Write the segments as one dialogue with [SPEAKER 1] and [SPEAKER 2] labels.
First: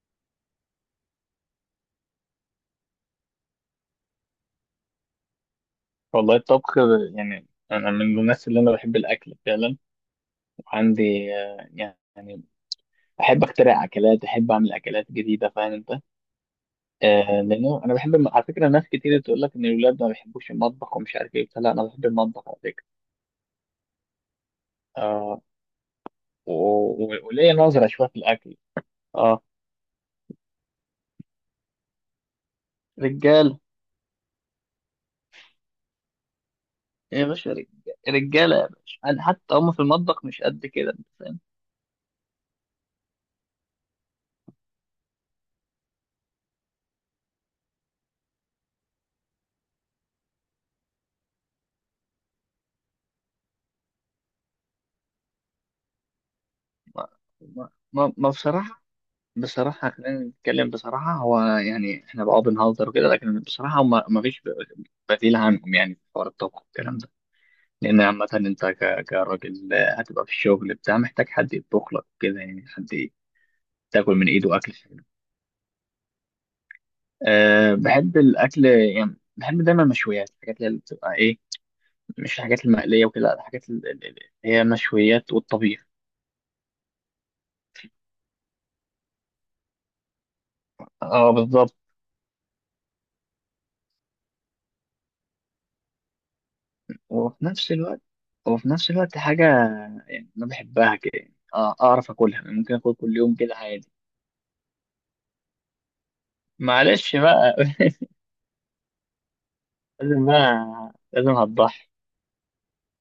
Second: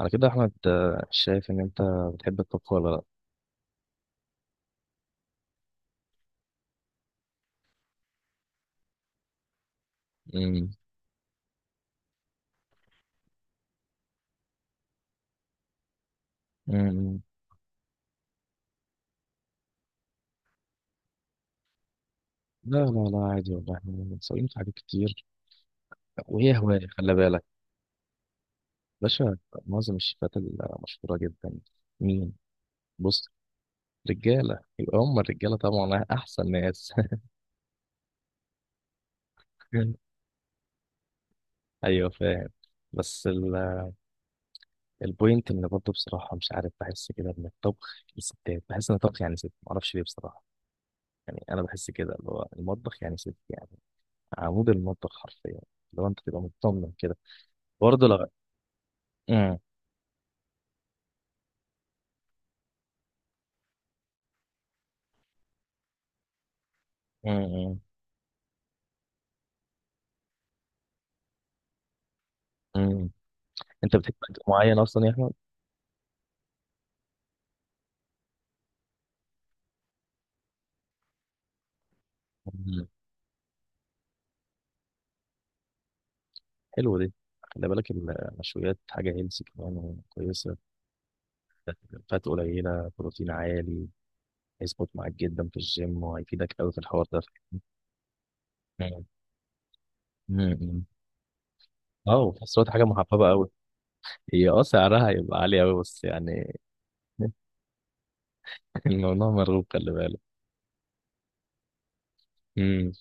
[SPEAKER 1] على كده يا احمد، شايف ان انت بتحب الطبخ ولا لا؟
[SPEAKER 2] والله الطبخ يعني أنا من الناس اللي أنا بحب الأكل فعلا.
[SPEAKER 1] امم،
[SPEAKER 2] وعندي يعني أحب أخترع أكلات، أحب أعمل أكلات جديدة، فاهم أنت؟
[SPEAKER 1] امم.
[SPEAKER 2] آه، لأنه أنا بحب على فكرة ناس كتير تقول لك إن الولاد ما بيحبوش المطبخ ومش عارف إيه. لا، أنا بحب المطبخ على
[SPEAKER 1] لا
[SPEAKER 2] فكرة.
[SPEAKER 1] لا لا، عادي والله احنا متساويين في حاجات كتير.
[SPEAKER 2] آه،
[SPEAKER 1] وهي هواية، خلي بالك.
[SPEAKER 2] وليا نظرة شوية في الأكل.
[SPEAKER 1] باشا.
[SPEAKER 2] آه،
[SPEAKER 1] معظم الشيفات المشهورة جدا. مين؟ بص.
[SPEAKER 2] رجالة
[SPEAKER 1] رجالة، يبقى هم الرجالة طبعا أحسن ناس.
[SPEAKER 2] يا باشا، رجالة يا باشا. أنا حتى هم في المطبخ مش قد كده، أنت فاهم؟
[SPEAKER 1] أيوه فاهم. بس البوينت إن برضه بصراحة مش عارف، بحس كده إن الطبخ للستات، بحس إن الطبخ يعني ست، معرفش ليه بصراحة. يعني أنا بحس كده اللي هو المطبخ يعني ست يعني عمود المطبخ حرفيا، لو أنت تبقى مطمن
[SPEAKER 2] ما
[SPEAKER 1] كده.
[SPEAKER 2] ما
[SPEAKER 1] برضه
[SPEAKER 2] ما ما
[SPEAKER 1] لا.
[SPEAKER 2] بصراحة،
[SPEAKER 1] امم،
[SPEAKER 2] بصراحة خلينا نتكلم بصراحة. هو يعني احنا بقى بنهزر وكده، لكن بصراحة هما ما فيش بديل عنهم يعني في حوار الطبخ والكلام ده.
[SPEAKER 1] امم، امم،
[SPEAKER 2] لأن عامة أنت كراجل هتبقى في الشغل بتاع، محتاج حد يطبخ لك كده، يعني حد
[SPEAKER 1] امم. انت
[SPEAKER 2] تاكل
[SPEAKER 1] بتحب
[SPEAKER 2] من
[SPEAKER 1] اكل
[SPEAKER 2] إيده أكل
[SPEAKER 1] معين
[SPEAKER 2] حلو.
[SPEAKER 1] اصلا يا احمد؟
[SPEAKER 2] أه بحب الأكل، يعني بحب دايما المشويات، الحاجات اللي بتبقى إيه، مش الحاجات
[SPEAKER 1] مم.
[SPEAKER 2] المقلية وكده. لا، الحاجات اللي هي المشويات والطبيخ.
[SPEAKER 1] حلو دي، خلي بالك المشويات حاجه هيلثي كمان كويسه.
[SPEAKER 2] اه بالظبط.
[SPEAKER 1] فات قليله، بروتين عالي، هيظبط معاك جدا في الجيم وهيفيدك قوي في الحوار ده.
[SPEAKER 2] وفي نفس الوقت وفي نفس
[SPEAKER 1] مم.
[SPEAKER 2] الوقت حاجة يعني أنا
[SPEAKER 1] مم.
[SPEAKER 2] بحبها كده يعني. آه، أعرف
[SPEAKER 1] اه، وفي
[SPEAKER 2] أكلها، يعني
[SPEAKER 1] نفس الوقت
[SPEAKER 2] ممكن
[SPEAKER 1] حاجه
[SPEAKER 2] أكل كل
[SPEAKER 1] محببه
[SPEAKER 2] يوم
[SPEAKER 1] قوي.
[SPEAKER 2] كده عادي.
[SPEAKER 1] هي سعرها هيبقى عالي قوي بس يعني.
[SPEAKER 2] معلش بقى.
[SPEAKER 1] الموضوع مرغوب، خلي بالك.
[SPEAKER 2] لازم بقى، لازم هتضحي.
[SPEAKER 1] امم.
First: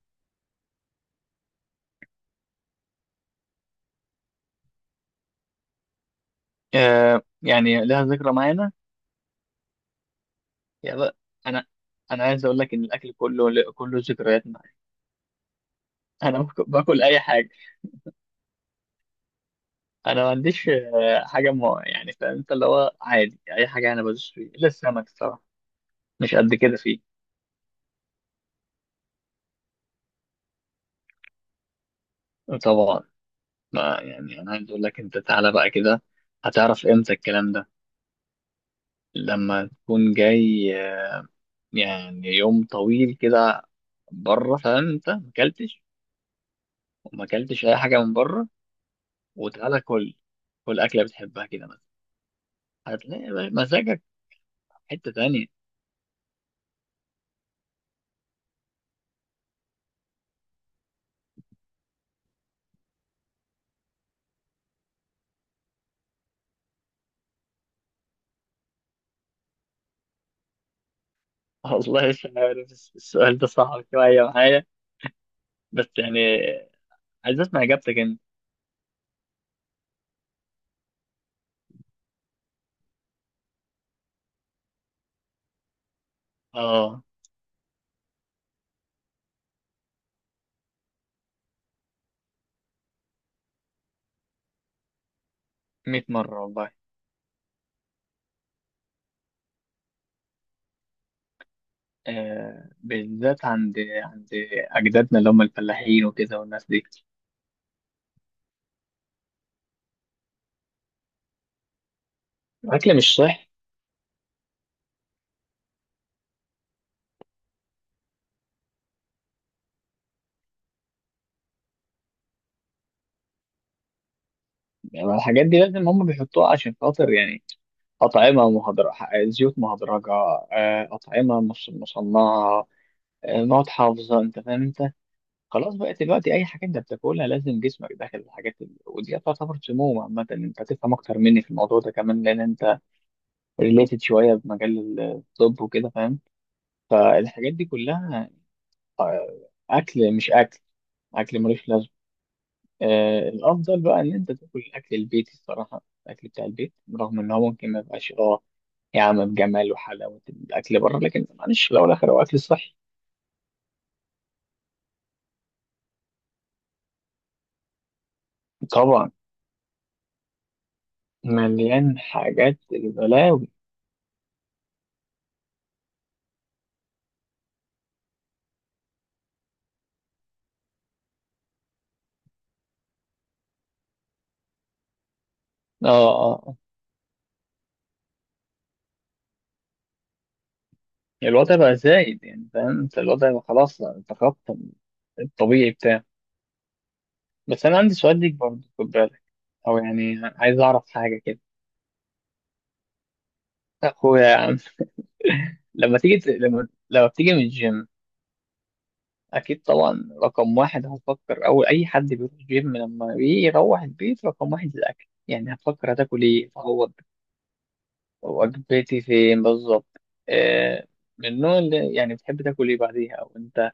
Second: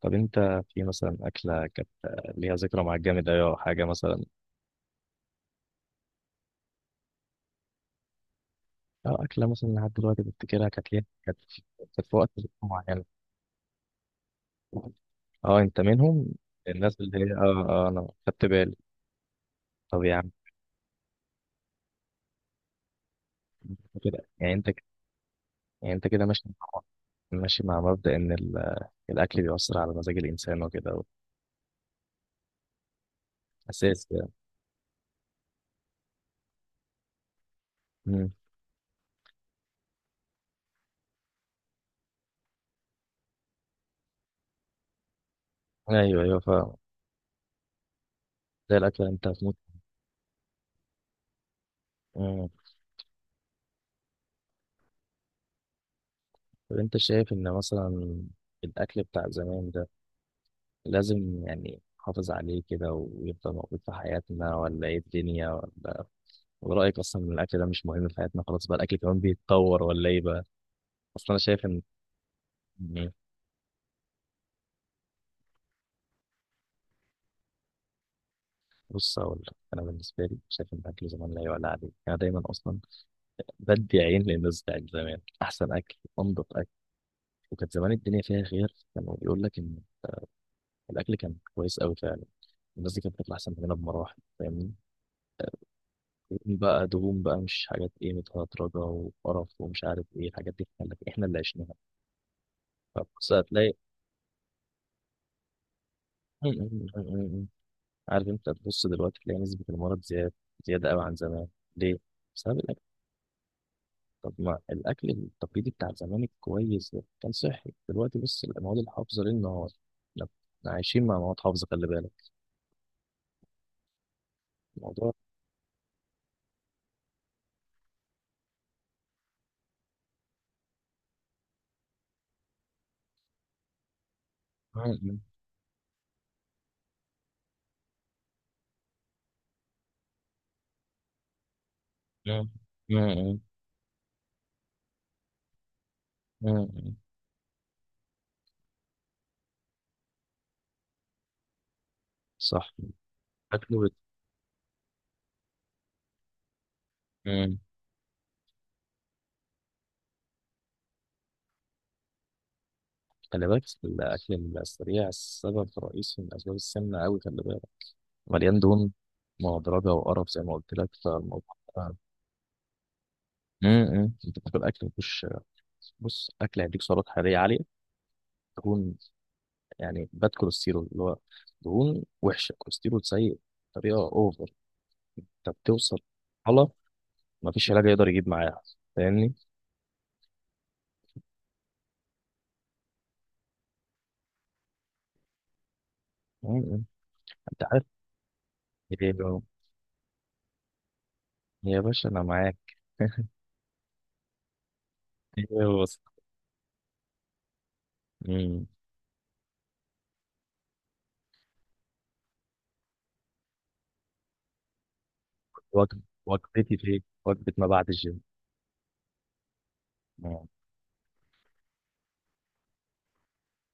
[SPEAKER 1] طب انت في مثلا اكله كانت ليها ذكرى معاك جامد قوي او حاجه مثلا؟
[SPEAKER 2] آه يعني لها ذكرى معانا.
[SPEAKER 1] اه، أكلة مثلا لحد دلوقتي بفتكرها، كانت
[SPEAKER 2] يا
[SPEAKER 1] ليه،
[SPEAKER 2] بقى،
[SPEAKER 1] كانت
[SPEAKER 2] أنا
[SPEAKER 1] كانت في
[SPEAKER 2] أنا
[SPEAKER 1] وقت
[SPEAKER 2] عايز أقول لك إن
[SPEAKER 1] معين.
[SPEAKER 2] الأكل كله كله ذكريات معايا.
[SPEAKER 1] اه انت منهم،
[SPEAKER 2] أنا باكل،
[SPEAKER 1] الناس
[SPEAKER 2] باكل
[SPEAKER 1] اللي
[SPEAKER 2] أي
[SPEAKER 1] هي
[SPEAKER 2] حاجة.
[SPEAKER 1] انا خدت بالي. طب يا
[SPEAKER 2] أنا
[SPEAKER 1] عم،
[SPEAKER 2] ما عنديش حاجة ما، يعني فاهم أنت، اللي هو عادي أي حاجة أنا
[SPEAKER 1] كده
[SPEAKER 2] بدوس فيه
[SPEAKER 1] يعني
[SPEAKER 2] إلا
[SPEAKER 1] انت ك-
[SPEAKER 2] السمك الصراحة.
[SPEAKER 1] يعني انت كده
[SPEAKER 2] مش قد كده
[SPEAKER 1] مع
[SPEAKER 2] فيه.
[SPEAKER 1] ماشي مع مبدأ ان الاكل بيؤثر على مزاج الانسان وكده،
[SPEAKER 2] طبعا. ما
[SPEAKER 1] اساس يعني.
[SPEAKER 2] يعني أنا عايز أقول لك، أنت تعالى بقى كده هتعرف إمتى الكلام ده.
[SPEAKER 1] مم.
[SPEAKER 2] لما تكون جاي يعني يوم طويل كده بره، فانت ما اكلتش
[SPEAKER 1] ايوه ايوه فاهم.
[SPEAKER 2] وما اكلتش اي حاجه من بره،
[SPEAKER 1] زي الاكل انت هتموت.
[SPEAKER 2] وتعالى كل كل اكله بتحبها كده مثلا،
[SPEAKER 1] مم.
[SPEAKER 2] هتلاقي بقى مزاجك في حته تانية.
[SPEAKER 1] طب انت شايف ان مثلا الاكل بتاع زمان ده لازم يعني نحافظ عليه كده ويفضل موجود في حياتنا، ولا ايه الدنيا؟ ولا ورأيك أصلا إن الأكل ده مش مهم في حياتنا، خلاص بقى الأكل كمان بيتطور، ولا إيه بقى؟ أصلا أنا شايف إن،
[SPEAKER 2] والله مش عارف
[SPEAKER 1] يعني،
[SPEAKER 2] السؤال ده صعب شويه معايا، بس يعني عايز اسمع اجابتك انت.
[SPEAKER 1] بص أقول لك، أنا بالنسبة لي شايف إن الأكل زمان لا يعلى عليه. أنا دايما أصلا بدي عين للناس بتاعت زمان، أحسن أكل، أنضف أكل،
[SPEAKER 2] اه
[SPEAKER 1] وكانت زمان الدنيا فيها خير، كانوا يقول لك إن الأكل كان كويس أوي فعلا، الناس دي كانت بتطلع أحسن مننا بمراحل، فاهمني؟
[SPEAKER 2] 100 مره
[SPEAKER 1] دهون
[SPEAKER 2] والله.
[SPEAKER 1] بقى، دهون بقى، مش حاجات إيه متهدرجة وقرف ومش عارف إيه، الحاجات دي إحنا اللي عشناها.
[SPEAKER 2] آه
[SPEAKER 1] فبص
[SPEAKER 2] بالذات
[SPEAKER 1] هتلاقي.
[SPEAKER 2] عند اجدادنا اللي هم الفلاحين وكده، والناس دي.
[SPEAKER 1] عارف انت، تبص دلوقتي تلاقي نسبة المرض زيادة، زيادة قوي عن زمان. ليه؟ بسبب الأكل.
[SPEAKER 2] الاكل مش صح،
[SPEAKER 1] طب ما الأكل التقليدي بتاع زمان الكويس ده كان صحي. دلوقتي بص المواد الحافظة ليل نهار، احنا إحنا عايشين مع مواد حافظة، خلي بالك الموضوع.
[SPEAKER 2] يعني الحاجات دي لازم هم بيحطوها عشان خاطر يعني أطعمة مهدرجة، زيوت مهدرجة، آه، أطعمة مش مصنعة، آه، مواد حافظة، أنت فاهم أنت.
[SPEAKER 1] م-
[SPEAKER 2] خلاص بقى دلوقتي أي حاجة أنت بتاكلها لازم جسمك داخل الحاجات دي، ودي تعتبر سموم. عامة أنت تفهم أكتر مني في الموضوع ده كمان لأن
[SPEAKER 1] م-
[SPEAKER 2] أنت
[SPEAKER 1] م-
[SPEAKER 2] ريليتد شوية بمجال الطب وكده، فاهم.
[SPEAKER 1] م- م-
[SPEAKER 2] فالحاجات دي كلها آه، أكل مش أكل، أكل ملوش لازمة.
[SPEAKER 1] صح.
[SPEAKER 2] آه،
[SPEAKER 1] أكله
[SPEAKER 2] الأفضل
[SPEAKER 1] بت...
[SPEAKER 2] بقى إن أنت تاكل الأكل البيتي، الصراحة الأكل بتاع البيت رغم إن هو
[SPEAKER 1] م.
[SPEAKER 2] ممكن ما يبقاش أه يا عم بجمال وحلاوة الأكل بره، لكن معلش في الأول والآخر هو أكل صحي.
[SPEAKER 1] خلي بالك الأكل السريع السبب الرئيسي من أسباب السمنة أوي، خلي بالك مليان دهون
[SPEAKER 2] طبعا،
[SPEAKER 1] مهدرجة وقرف زي ما قلت لك فالموضوع.
[SPEAKER 2] مليان حاجات البلاوي.
[SPEAKER 1] م. انت بتاكل اكل مفيهوش. بص، اكل هيديك سعرات حراريه عاليه، دهون، يعني باد كوليسترول، اللي هو دهون وحشه، كوليسترول سيء بطريقه اوفر، انت
[SPEAKER 2] اه
[SPEAKER 1] بتوصل
[SPEAKER 2] اه آه.
[SPEAKER 1] مرحله ما فيش علاج يقدر يجيب معاها، فاهمني.
[SPEAKER 2] الوضع بقى زايد يعني، فاهم انت، الوضع بقى خلاص تخطى الطبيعي بتاعه.
[SPEAKER 1] مم. انت
[SPEAKER 2] بس أنا
[SPEAKER 1] عارف
[SPEAKER 2] عندي سؤال ليك برضه، خد
[SPEAKER 1] إيه؟
[SPEAKER 2] بالك، أو يعني عايز أعرف حاجة كده.
[SPEAKER 1] يا باشا انا معاك.
[SPEAKER 2] أخويا يا عم،
[SPEAKER 1] ايه؟
[SPEAKER 2] لما
[SPEAKER 1] بص.
[SPEAKER 2] لما بتيجي من الجيم
[SPEAKER 1] مم.
[SPEAKER 2] أكيد طبعا رقم واحد هتفكر، أول أي حد بيروح جيم لما بيروح البيت رقم واحد الأكل، يعني هتفكر هتاكل إيه،
[SPEAKER 1] وجبتي في إيه؟ وجبه ما بعد الجيم.
[SPEAKER 2] وجبتي فين بالظبط.
[SPEAKER 1] مم.
[SPEAKER 2] آه، من النوع اللي يعني بتحب تاكل ايه بعديها، او انت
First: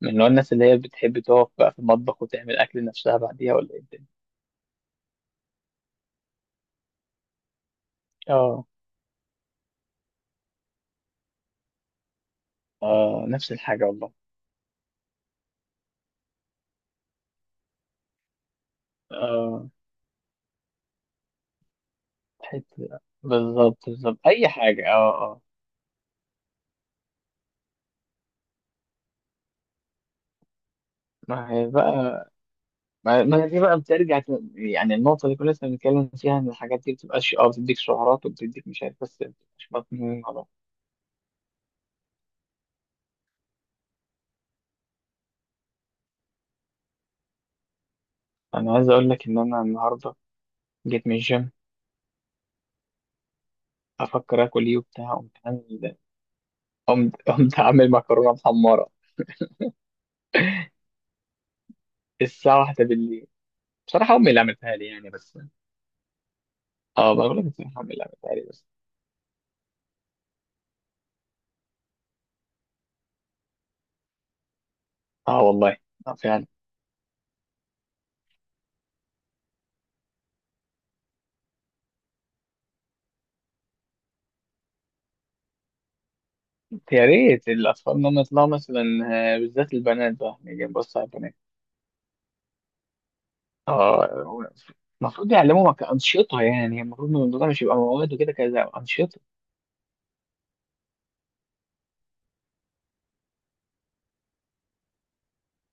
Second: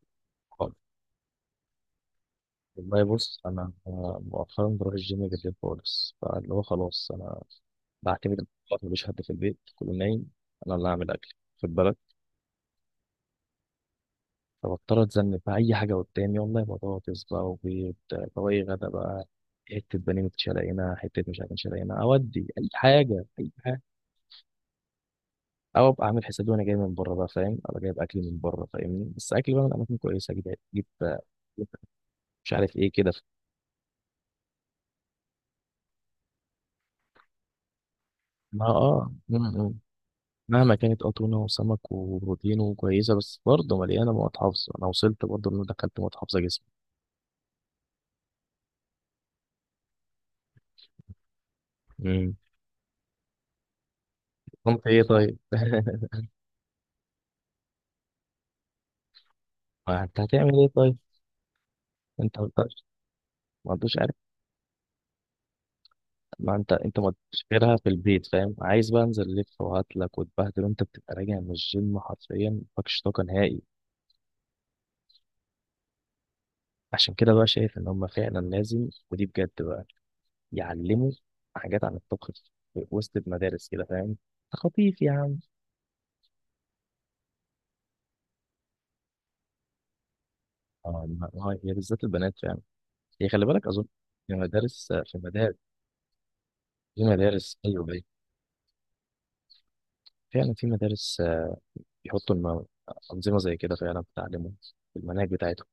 [SPEAKER 2] من نوع الناس اللي
[SPEAKER 1] خالص.
[SPEAKER 2] هي بتحب تقف بقى في المطبخ وتعمل اكل
[SPEAKER 1] والله
[SPEAKER 2] نفسها
[SPEAKER 1] بص
[SPEAKER 2] بعديها، ولا
[SPEAKER 1] انا
[SPEAKER 2] ايه الدنيا.
[SPEAKER 1] أنا مؤخرا بروح الجيم بالليل خالص، فاللي هو خلاص انا بعتمد على
[SPEAKER 2] اه
[SPEAKER 1] الوقت، مفيش حد في البيت، كله نايم، انا اللي هعمل اكل، خد بالك.
[SPEAKER 2] اه، نفس الحاجه والله.
[SPEAKER 1] فبضطر اتذنب في اي حاجه قدامي، والله بطاطس بقى وبيض، طواجي غدا بقى،
[SPEAKER 2] اه
[SPEAKER 1] حته بانيه متشلقينه، حته مش عارف متشلقينه، اودي اي
[SPEAKER 2] حته.
[SPEAKER 1] حاجه، اي
[SPEAKER 2] بالظبط
[SPEAKER 1] حاجه.
[SPEAKER 2] بالظبط اي حاجه اه اه.
[SPEAKER 1] او ابقى اعمل حسابي وانا جاي من بره بقى، فاهم، انا جايب اكل من بره، فاهمني، بس اكل بقى من اماكن كويسه، اجيب، اجيب
[SPEAKER 2] ما هي بقى،
[SPEAKER 1] مش عارف ايه كده.
[SPEAKER 2] ما هي دي بقى بترجع يعني النقطه اللي كنا لسه بنتكلم فيها، ان الحاجات دي بتبقاش اه، بتديك سعرات
[SPEAKER 1] ما
[SPEAKER 2] وبتديك مش عارف،
[SPEAKER 1] اه
[SPEAKER 2] بس
[SPEAKER 1] م-
[SPEAKER 2] مش
[SPEAKER 1] م.
[SPEAKER 2] مضمون على بعض.
[SPEAKER 1] مهما كانت تونه وسمك وبروتين وكويسه، بس برضه مليانه مواد حافظه. انا وصلت برضه ان أنا دخلت مواد حافظه جسمي.
[SPEAKER 2] انا عايز اقول لك ان انا النهارده جيت من الجيم
[SPEAKER 1] امم.
[SPEAKER 2] افكر اكل ايه
[SPEAKER 1] قمت ايه
[SPEAKER 2] وبتاع، قمت
[SPEAKER 1] طيب؟
[SPEAKER 2] عامل، قمت عامل مكرونه محمره
[SPEAKER 1] ما انت هتعمل ايه طيب؟ انت ما
[SPEAKER 2] الساعه
[SPEAKER 1] عندكش.
[SPEAKER 2] واحدة بالليل.
[SPEAKER 1] ما عندوش.
[SPEAKER 2] بصراحه امي اللي عملتها لي يعني، بس
[SPEAKER 1] ما انت انت ما
[SPEAKER 2] اه بقول لك
[SPEAKER 1] غيرها
[SPEAKER 2] بصراحه
[SPEAKER 1] في
[SPEAKER 2] امي اللي
[SPEAKER 1] البيت،
[SPEAKER 2] عملتها لي
[SPEAKER 1] فاهم،
[SPEAKER 2] بس.
[SPEAKER 1] عايز بقى انزل الف وهاتلك وتبهدل، وانت بتبقى راجع من الجيم حرفيا مفيكش طاقه نهائي.
[SPEAKER 2] اه والله، اه فعلا.
[SPEAKER 1] عشان كده بقى شايف ان هم فعلا لازم، ودي بجد بقى، يعلموا حاجات عن الطبخ في وسط المدارس كده، فاهم، خطيف يا عم.
[SPEAKER 2] يا ريت الاطفال انهم يطلعوا مثلا آه، بالذات البنات بقى، نيجي نبص
[SPEAKER 1] اه،
[SPEAKER 2] على
[SPEAKER 1] ما-
[SPEAKER 2] البنات.
[SPEAKER 1] ما هي بالذات البنات فعلا. هي خلي بالك اظن في
[SPEAKER 2] اه
[SPEAKER 1] مدارس، في
[SPEAKER 2] المفروض
[SPEAKER 1] مدارس،
[SPEAKER 2] يعلموا انشطه. يعني
[SPEAKER 1] في
[SPEAKER 2] المفروض إن الموضوع
[SPEAKER 1] مدارس،
[SPEAKER 2] مش يبقى
[SPEAKER 1] ايوه ايوه،
[SPEAKER 2] مواد وكده، كذا انشطه.
[SPEAKER 1] فعلا في مدارس، بيحطوا انظمه زي كده فعلا، بتعلمهم في المناهج بتاعتهم.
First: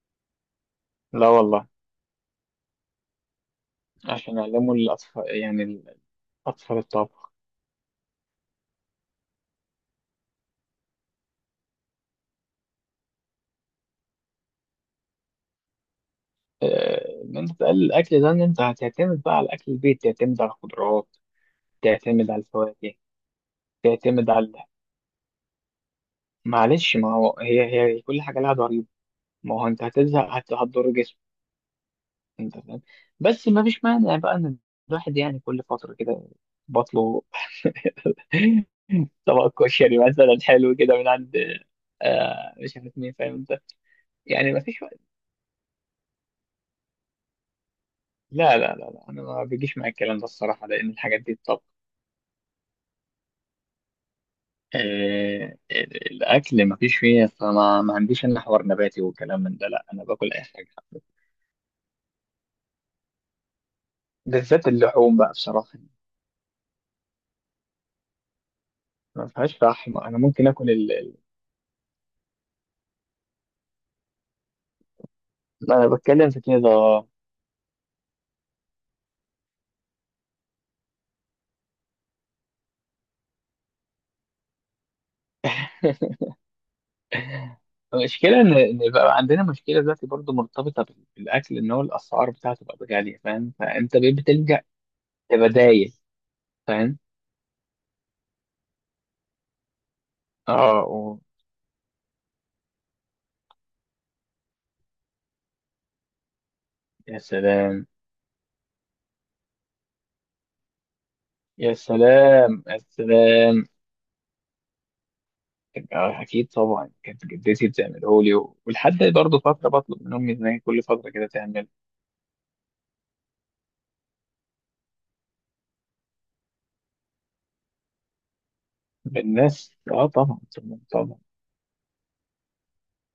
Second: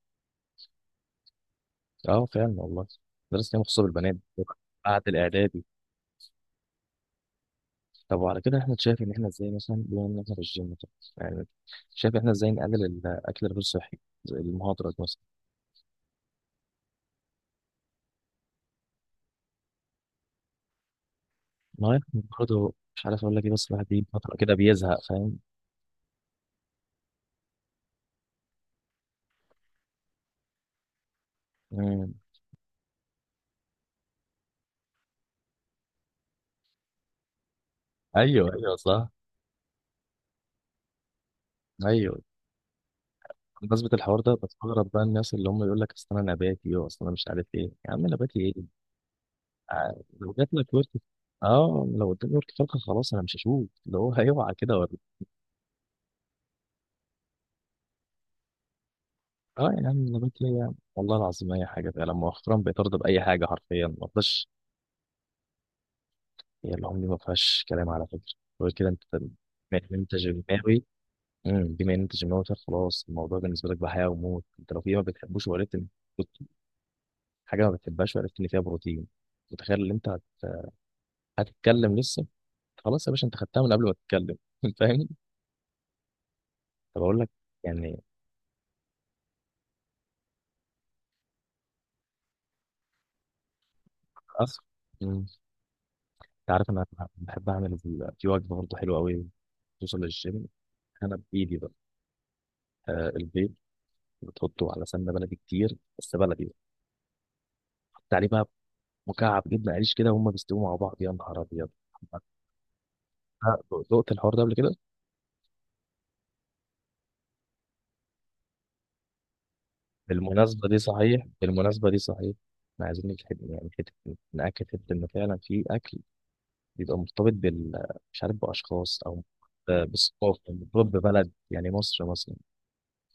[SPEAKER 2] لا والله.
[SPEAKER 1] اه فعلا والله، مدرسة كان مخصوصة بالبنات
[SPEAKER 2] عشان يعلموا
[SPEAKER 1] بعد
[SPEAKER 2] الاطفال
[SPEAKER 1] الإعدادي.
[SPEAKER 2] يعني الاطفال الطبخ.
[SPEAKER 1] طب وعلى كده احنا شايف إن احنا ازاي مثلا، بما إن احنا في الجيم، طب، يعني، شايف احنا ازاي نقلل الأكل الغير صحي، زي المهاضرة مثلا؟
[SPEAKER 2] آه، ان انت تقلل الاكل ده، ان انت هتعتمد بقى على اكل البيت، تعتمد على الخضروات،
[SPEAKER 1] ما هو يعني،
[SPEAKER 2] تعتمد على
[SPEAKER 1] برضه
[SPEAKER 2] الفواكه،
[SPEAKER 1] مش عارف أقول لك إيه، بس الواحد دي
[SPEAKER 2] تعتمد
[SPEAKER 1] فترة
[SPEAKER 2] على.
[SPEAKER 1] كده بيزهق، فاهم.
[SPEAKER 2] معلش ما هو هي، هي كل حاجه لها ضريبه. ما هو انت هتزهق، هتضر جسمك
[SPEAKER 1] مم.
[SPEAKER 2] انت فاهم. بس ما فيش مانع بقى ان الواحد يعني كل فتره كده بطله
[SPEAKER 1] أيوه أيوه صح.
[SPEAKER 2] طبق كشري مثلا حلو كده من عند
[SPEAKER 1] أيوه.
[SPEAKER 2] آه مش عارف مين، فاهم انت.
[SPEAKER 1] بمناسبة الحوار ده،
[SPEAKER 2] يعني ما فيش
[SPEAKER 1] بستغرب
[SPEAKER 2] وقت.
[SPEAKER 1] بقى الناس اللي هم يقول لك أصل أنا نباتي وأصل أنا مش عارف إيه، يا عم نباتي إيه؟
[SPEAKER 2] لا، انا ما بيجيش معايا الكلام ده
[SPEAKER 1] لو جات
[SPEAKER 2] الصراحه،
[SPEAKER 1] لك ورك،
[SPEAKER 2] لان الحاجات دي طب
[SPEAKER 1] اه لو قدامي ورك فرخة، خلاص أنا مش هشوف اللي هو، هيوعى كده.
[SPEAKER 2] آه الاكل ما فيش فيه، فما ما عنديش انا حوار نباتي وكلام من
[SPEAKER 1] اه
[SPEAKER 2] ده.
[SPEAKER 1] يعني
[SPEAKER 2] لا
[SPEAKER 1] أنا
[SPEAKER 2] انا باكل
[SPEAKER 1] النبات،
[SPEAKER 2] اي حاجه،
[SPEAKER 1] هي والله العظيم اي حاجه فعلا، مؤخرا بقيت ارضى باي حاجه حرفيا ما فيهاش.
[SPEAKER 2] بالذات اللحوم بقى بصراحه.
[SPEAKER 1] هي العمر دي ما فيهاش كلام، على فكره. غير كده انت، بما
[SPEAKER 2] ما فيهاش
[SPEAKER 1] ان
[SPEAKER 2] فحم،
[SPEAKER 1] انت
[SPEAKER 2] انا ممكن اكل
[SPEAKER 1] جماوي. امم. بما ان انت جماوي فخلاص الموضوع بالنسبه لك بحياه وموت، انت لو في ما بتحبوش وعرفت ان،
[SPEAKER 2] انا بتكلم
[SPEAKER 1] كنت
[SPEAKER 2] في كده.
[SPEAKER 1] حاجه ما بتحبهاش وعرفت ان فيها بروتين، متخيل ان انت هتتكلم لسه، خلاص يا باشا انت خدتها من قبل ما تتكلم. فاهم. طب اقول لك يعني،
[SPEAKER 2] المشكله ان إن بقى عندنا مشكله دلوقتي برضو مرتبطه بالاكل، ان هو الاسعار بتاعته بقت غاليه، فاهم، فانت بقيت بتلجأ
[SPEAKER 1] اصلا انت
[SPEAKER 2] لبدايل،
[SPEAKER 1] عارف انا
[SPEAKER 2] فاهم.
[SPEAKER 1] بحب اعمل في وجبه برضه حلوه قوي توصل للجيم،
[SPEAKER 2] اه و...
[SPEAKER 1] انا بايدي بقى. البيض بتحطه على سمنه بلدي كتير، بس بلدي،
[SPEAKER 2] يا سلام،
[SPEAKER 1] حط عليه بقى مكعب جبنه قريش كده، وهم بيستووا مع بعض، يا نهار ابيض.
[SPEAKER 2] يا سلام، يا سلام.
[SPEAKER 1] آه، دقت الحوار ده قبل كده؟
[SPEAKER 2] آه، اكيد طبعا كانت جدتي بتعمله لي ولحد برضه فتره بطلب من امي ان هي
[SPEAKER 1] بالمناسبه دي
[SPEAKER 2] كل فتره
[SPEAKER 1] صحيح،
[SPEAKER 2] كده تعمل.
[SPEAKER 1] بالمناسبه دي صحيح، احنا عايزين نجحد يعني حته، ناكد حته ان فعلا في اكل بيبقى مرتبط بال، مش عارف باشخاص او
[SPEAKER 2] بالناس اه
[SPEAKER 1] بالثقافه،
[SPEAKER 2] طبعا طبعا
[SPEAKER 1] مرتبط
[SPEAKER 2] طبعا.
[SPEAKER 1] ببلد يعني مصر مثلا.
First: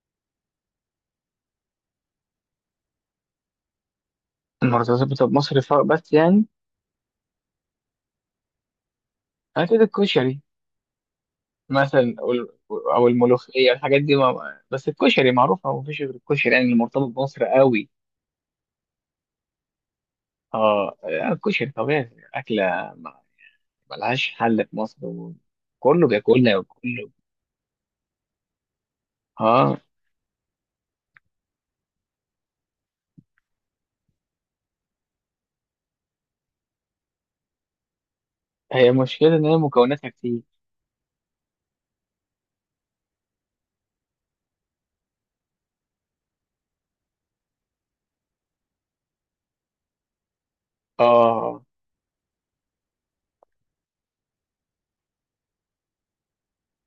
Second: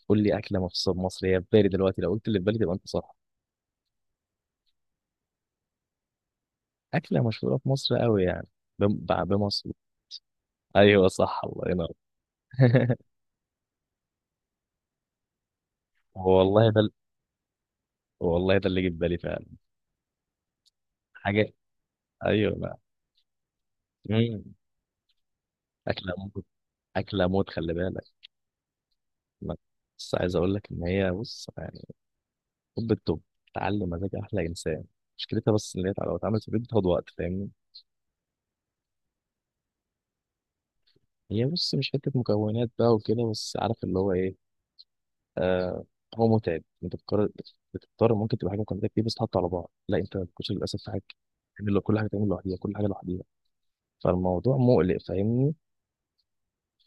[SPEAKER 1] قول لي اكله مخصوصه بمصر هي في بالي دلوقتي، لو قلت اللي في بالي تبقى انت صح.
[SPEAKER 2] المرتبطه بمصر بس يعني
[SPEAKER 1] اكله مشهوره في مصر قوي يعني، بمصر.
[SPEAKER 2] اكيد الكشري
[SPEAKER 1] ايوه صح، الله ينور.
[SPEAKER 2] مثلا، أو أو الملوخية الحاجات دي، ما بس الكشري معروفة ومفيش غير الكشري يعني
[SPEAKER 1] والله
[SPEAKER 2] اللي
[SPEAKER 1] ده،
[SPEAKER 2] مرتبط بمصر قوي.
[SPEAKER 1] والله ده اللي جه في بالي فعلا.
[SPEAKER 2] اه آه،
[SPEAKER 1] حاجه،
[SPEAKER 2] الكشري طبيعي
[SPEAKER 1] ايوه،
[SPEAKER 2] أكلة
[SPEAKER 1] لا.
[SPEAKER 2] ما- ملهاش
[SPEAKER 1] مم.
[SPEAKER 2] حل في مصر، وكله
[SPEAKER 1] اكله موت،
[SPEAKER 2] بياكلها وكله.
[SPEAKER 1] اكله موت، خلي بالك. ما-.
[SPEAKER 2] اه
[SPEAKER 1] بس عايز اقول لك ان هي بص يعني، طب الطب، تعلم مزاج احلى انسان. مشكلتها بس ان هي لو اتعملت في البيت بتاخد وقت، فاهمني.
[SPEAKER 2] هي مشكلة إن هي مكوناتها كتير.
[SPEAKER 1] هي بص مش حته مكونات بقى وكده، بس عارف اللي هو ايه، آه هو متعب، انت بتقرر، بتضطر ممكن تبقى حاجه مكونات كتير بس تحط على بعض. لا انت الكشري للاسف في حاجه
[SPEAKER 2] اه
[SPEAKER 1] تعمل كل حاجه تعمل لوحديها، كل حاجه لوحديها، فالموضوع مقلق، فاهمني.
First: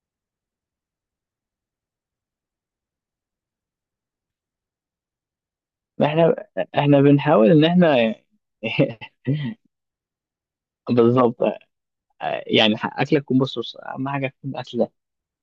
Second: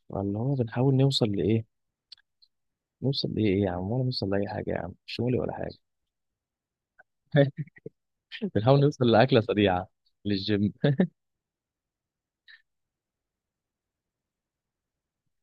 [SPEAKER 1] فاللي هو بنحاول نوصل لايه؟ نوصل لإيه يا عم؟ ولا نوصل لأي حاجة يا عم، مش مولي ولا حاجة.
[SPEAKER 2] احنا احنا بنحاول إن احنا
[SPEAKER 1] بنحاول نوصل لأكلة سريعة للجيم.
[SPEAKER 2] بالظبط. آه، يعني أكلة تكون، بص بص، أهم حاجة تكون أكلة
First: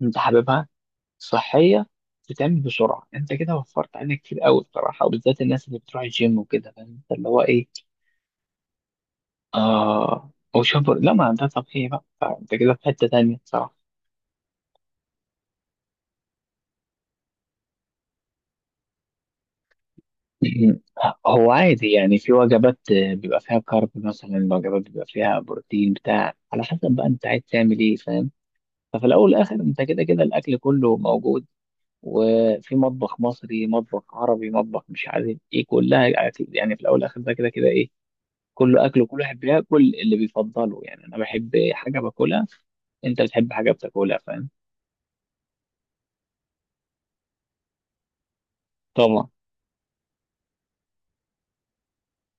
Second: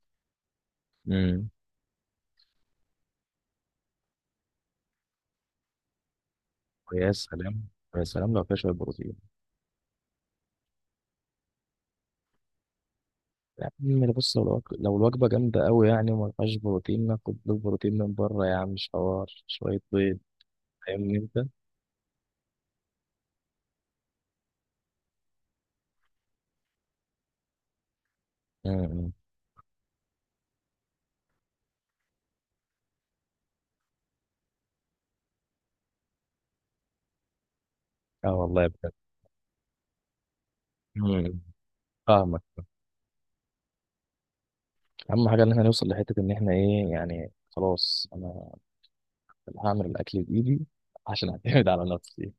[SPEAKER 2] أنت حاببها،
[SPEAKER 1] امم.
[SPEAKER 2] صحية، تتعمل بسرعة. انت كده وفرت علينا كتير قوي بصراحة، وبالذات الناس اللي بتروح الجيم وكده، فاهم
[SPEAKER 1] ويا
[SPEAKER 2] انت، اللي هو
[SPEAKER 1] سلام،
[SPEAKER 2] ايه.
[SPEAKER 1] يا سلام لو فيها شوية بروتين.
[SPEAKER 2] اه هو شبر، لا ما ده طبيعي بقى، فانت كده في حتة تانية
[SPEAKER 1] يا
[SPEAKER 2] بصراحة.
[SPEAKER 1] عم بص، لو الوجبة، لو الوجبة جامدة أوي يعني وما فيهاش بروتين، ناخد له بروتين من بره يا عم، مش حوار شوية بيض،
[SPEAKER 2] م-
[SPEAKER 1] فاهمني أنت؟
[SPEAKER 2] هو عادي يعني، في وجبات آه، بيبقى فيها كارب مثلا، وجبات بيبقى فيها بروتين بتاع، على حسب بقى انت عايز تعمل ايه، فاهم. ففي
[SPEAKER 1] امم.
[SPEAKER 2] الاول والاخر انت كده كده الاكل كله موجود، وفي مطبخ مصري، مطبخ عربي، مطبخ مش عارف ايه، كلها اكل يعني. في الاول والاخر ده كده كده ايه،
[SPEAKER 1] اه والله
[SPEAKER 2] كله
[SPEAKER 1] بجد.
[SPEAKER 2] اكل، وكل واحد بياكل اللي بيفضله. يعني انا
[SPEAKER 1] امم.
[SPEAKER 2] بحب حاجه
[SPEAKER 1] فاهمك.
[SPEAKER 2] باكلها، انت بتحب حاجه بتاكلها، فاهم.
[SPEAKER 1] أهم حاجة إن احنا نوصل لحتة إن احنا إيه يعني، خلاص أنا
[SPEAKER 2] طبعا.
[SPEAKER 1] هعمل الأكل بإيدي عشان أعتمد على نفسي.